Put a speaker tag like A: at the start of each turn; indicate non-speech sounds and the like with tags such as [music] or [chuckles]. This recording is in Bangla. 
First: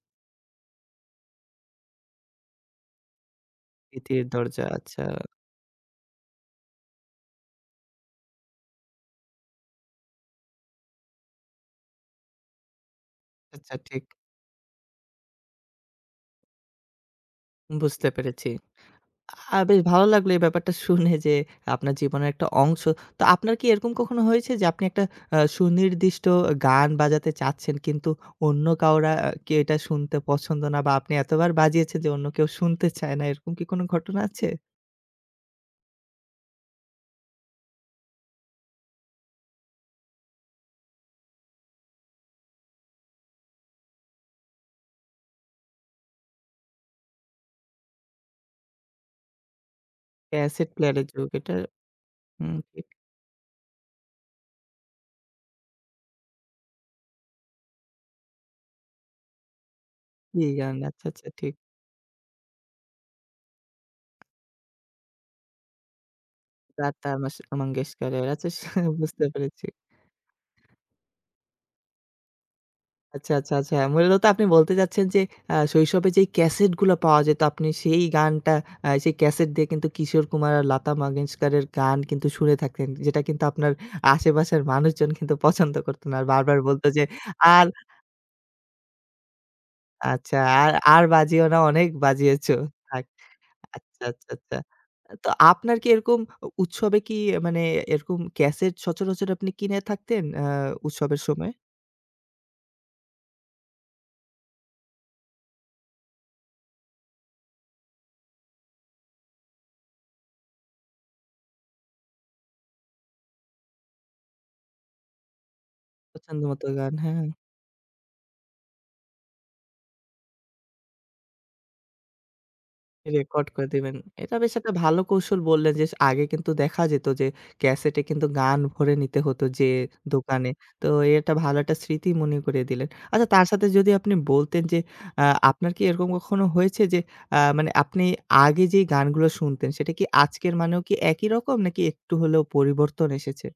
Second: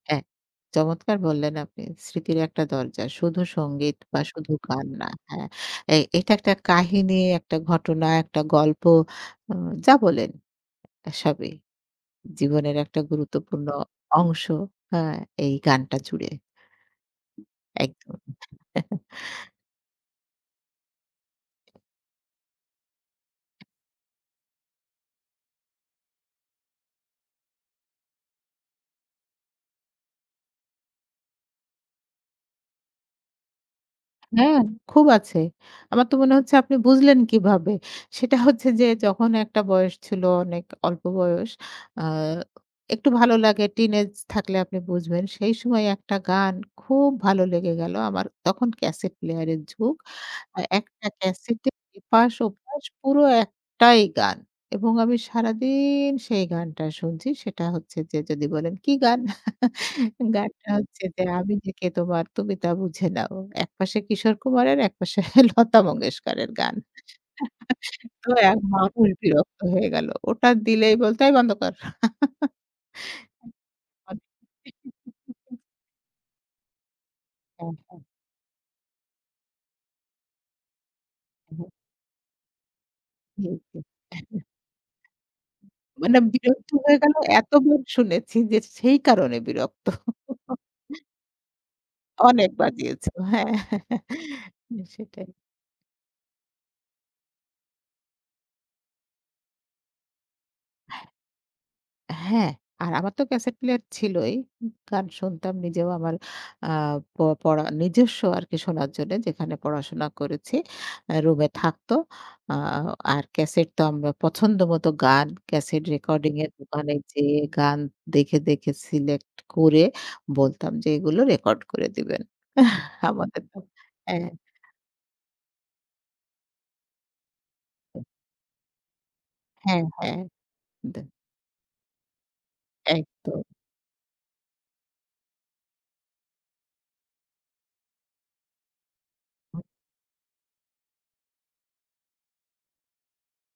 A: হ্যাঁ। চমৎকার বললেন আপনি স্মৃতির একটা দরজা। শুধু সঙ্গীত বা
B: স্মৃতির
A: শুধু
B: দরজা।
A: গান
B: আচ্ছা।
A: না। হ্যাঁ? এই এটা একটা কাহিনী, একটা ঘটনা, একটা গল্প, উ যা বলেন সবই। জীবনের একটা গুরুত্বপূর্ণ
B: আচ্ছা ঠিক।
A: অংশ হ্যাঁ এই গানটা জুড়ে।
B: বুঝতে
A: একদম
B: পেরেছি।
A: [chuckles]
B: আ বেশ ভালো লাগলো এই ব্যাপারটা শুনে যে আপনার জীবনের একটা অংশ। তো আপনার কি এরকম কখনো হয়েছে যে, আপনি একটা আ সুনির্দিষ্ট গান বাজাতে চাচ্ছেন কিন্তু অন্য কেউ কি এটা শুনতে পছন্দ না বা আপনি এতবার বাজিয়েছেন যে অন্য কেউ শুনতে চায় না। এরকম কি কোন ঘটনা
A: ন্যা
B: আছে?
A: খুব আছে। আমার তো মনে হচ্ছে আপনি বুঝলেন কিভাবে। সেটা হচ্ছে যে যখন একটা বয়স ছিল অনেক অল্প বয়স। আ একটু ভালো লাগে টিনেজ থাকলে আপনি বুঝবেন। সেই সময় একটা গান খুব ভালো লেগে গেল। আমার তখন ক্যাসেট প্লেয়ার এর যুগ। আ
B: ক্যাসেট প্লেয়ার এর
A: একটা
B: যুগ এটা।
A: ক্যাসেটের এপাশ
B: হুম,
A: ওপাশ
B: [unintelligible]
A: পুরো একটাই গান এবং আমি সারাদিন সেই গানটা শুনছি। সেটা হচ্ছে যে যদি বলেন কি গান? [chuckles]
B: কি
A: গানটা
B: গান?
A: হচ্ছে
B: আচ্ছা,
A: যে,
B: আচ্ছা, ঠিক।
A: 'আমি যে কে তোমার তুমি তা বুঝে নাও।' একপাশে Kishore Kumar-এর, একপাশে Lata Mangeshkar-এর গান
B: লতা মস
A: [laughs]
B: মঙ্গেশকরের
A: তো এক
B: [chuckles] আচ্ছা
A: মানুষ
B: বুঝতে
A: বিরক্ত
B: পেরেছি।
A: হয়ে গেল। ওটা দিলেই বলতো এই বন্ধ কর।
B: আচ্ছা, আচ্ছা, আচ্ছা।
A: [chuckles]
B: মোদ্দাকথা আপনি বলতে চাচ্ছেন যে আ
A: [unintelligible]
B: শৈশবে যেই ক্যাসেট গুলো পাওয়া যেত আপনি
A: হ্যাঁ,
B: সেই
A: হ্যাঁ।
B: গানটা আ সেই ক্যাসেট দিয়ে কিন্তু কিশোর কুমার আর লতা মঙ্গেশকরের
A: [unintelligible]
B: গান কিন্তু শুনে থাকতেন। যেটা কিন্তু আপনার
A: [unintelligible]
B: আশেপাশের মানুষজন কিন্তু পছন্দ করত না।
A: মানাম
B: আর বারবার
A: বিরক্ত
B: বলত
A: হয়ে
B: যে
A: গেল
B: আর
A: এতবার শুনেছি যে সেই কারণে বিরক্ত।
B: আচ্ছা আর
A: [chuckles]
B: আর বাজিও না অনেক বাজিয়েছ,
A: অনেক
B: থাক।
A: বাজিয়েছি। হ্যাঁ।
B: আচ্ছা, আচ্ছা,
A: [chuckles]
B: আচ্ছা।
A: হ্যাঁ।
B: তো
A: সেটাই।
B: আপনার কি এরকম অ উৎসবে কি মানে এরকম ক্যাসেট সচরাচর আপনি কিনে থাকতেন আ উৎসবের সময়?
A: হ্যাঁ, আর আমার তো ক্যাসেট প্লেয়ার ছিলই। গান শুনতাম নিজেও আমার আ প পড়া নিজস্ব আরকি শোনার জন্য যেখানে পড়াশোনা করেছি। আ রুমে থাকত। আ আর ক্যাসেট তো আমরা পছন্দ মতো গান ক্যাসেট রেকর্ডিং
B: পছন্দ
A: এর
B: মতোই গান,
A: দোকানে
B: হ্যাঁ।
A: যেয়ে গান দেখে, দেখে সিলেক্ট করে বলতাম যে এগুলো রেকর্ড করে দিবেন। [chuckles]
B: রেকর্ড
A: আমাদেরকে।
B: করে দিবেন।
A: হ্যাঁ,
B: এটা বেশ একটা ভালো কৌশল বললেন যে, আগে কিন্তু দেখা যেত যে ক্যাসেটে
A: [unintelligible]
B: কিন্তু গান ভরে নিতে হতো যেয়ে
A: হ্যাঁ, হ্যাঁ।।
B: দোকানে। তো
A: [unintelligible]
B: একটা ভালো একটা স্মৃতি মনে করিয়ে দিলেন। আচ্ছা,
A: একদম।
B: তার সাথে যদি আপনি বলতেন যে আ আপনার কি এরকম কখনো হয়েছে যে আ মানে আপনি আগে যেই গানগুলো শুনতেন সেটা কি আজকের মানেও কি একই রকম নাকি একটু হলেও পরিবর্তন এসেছে?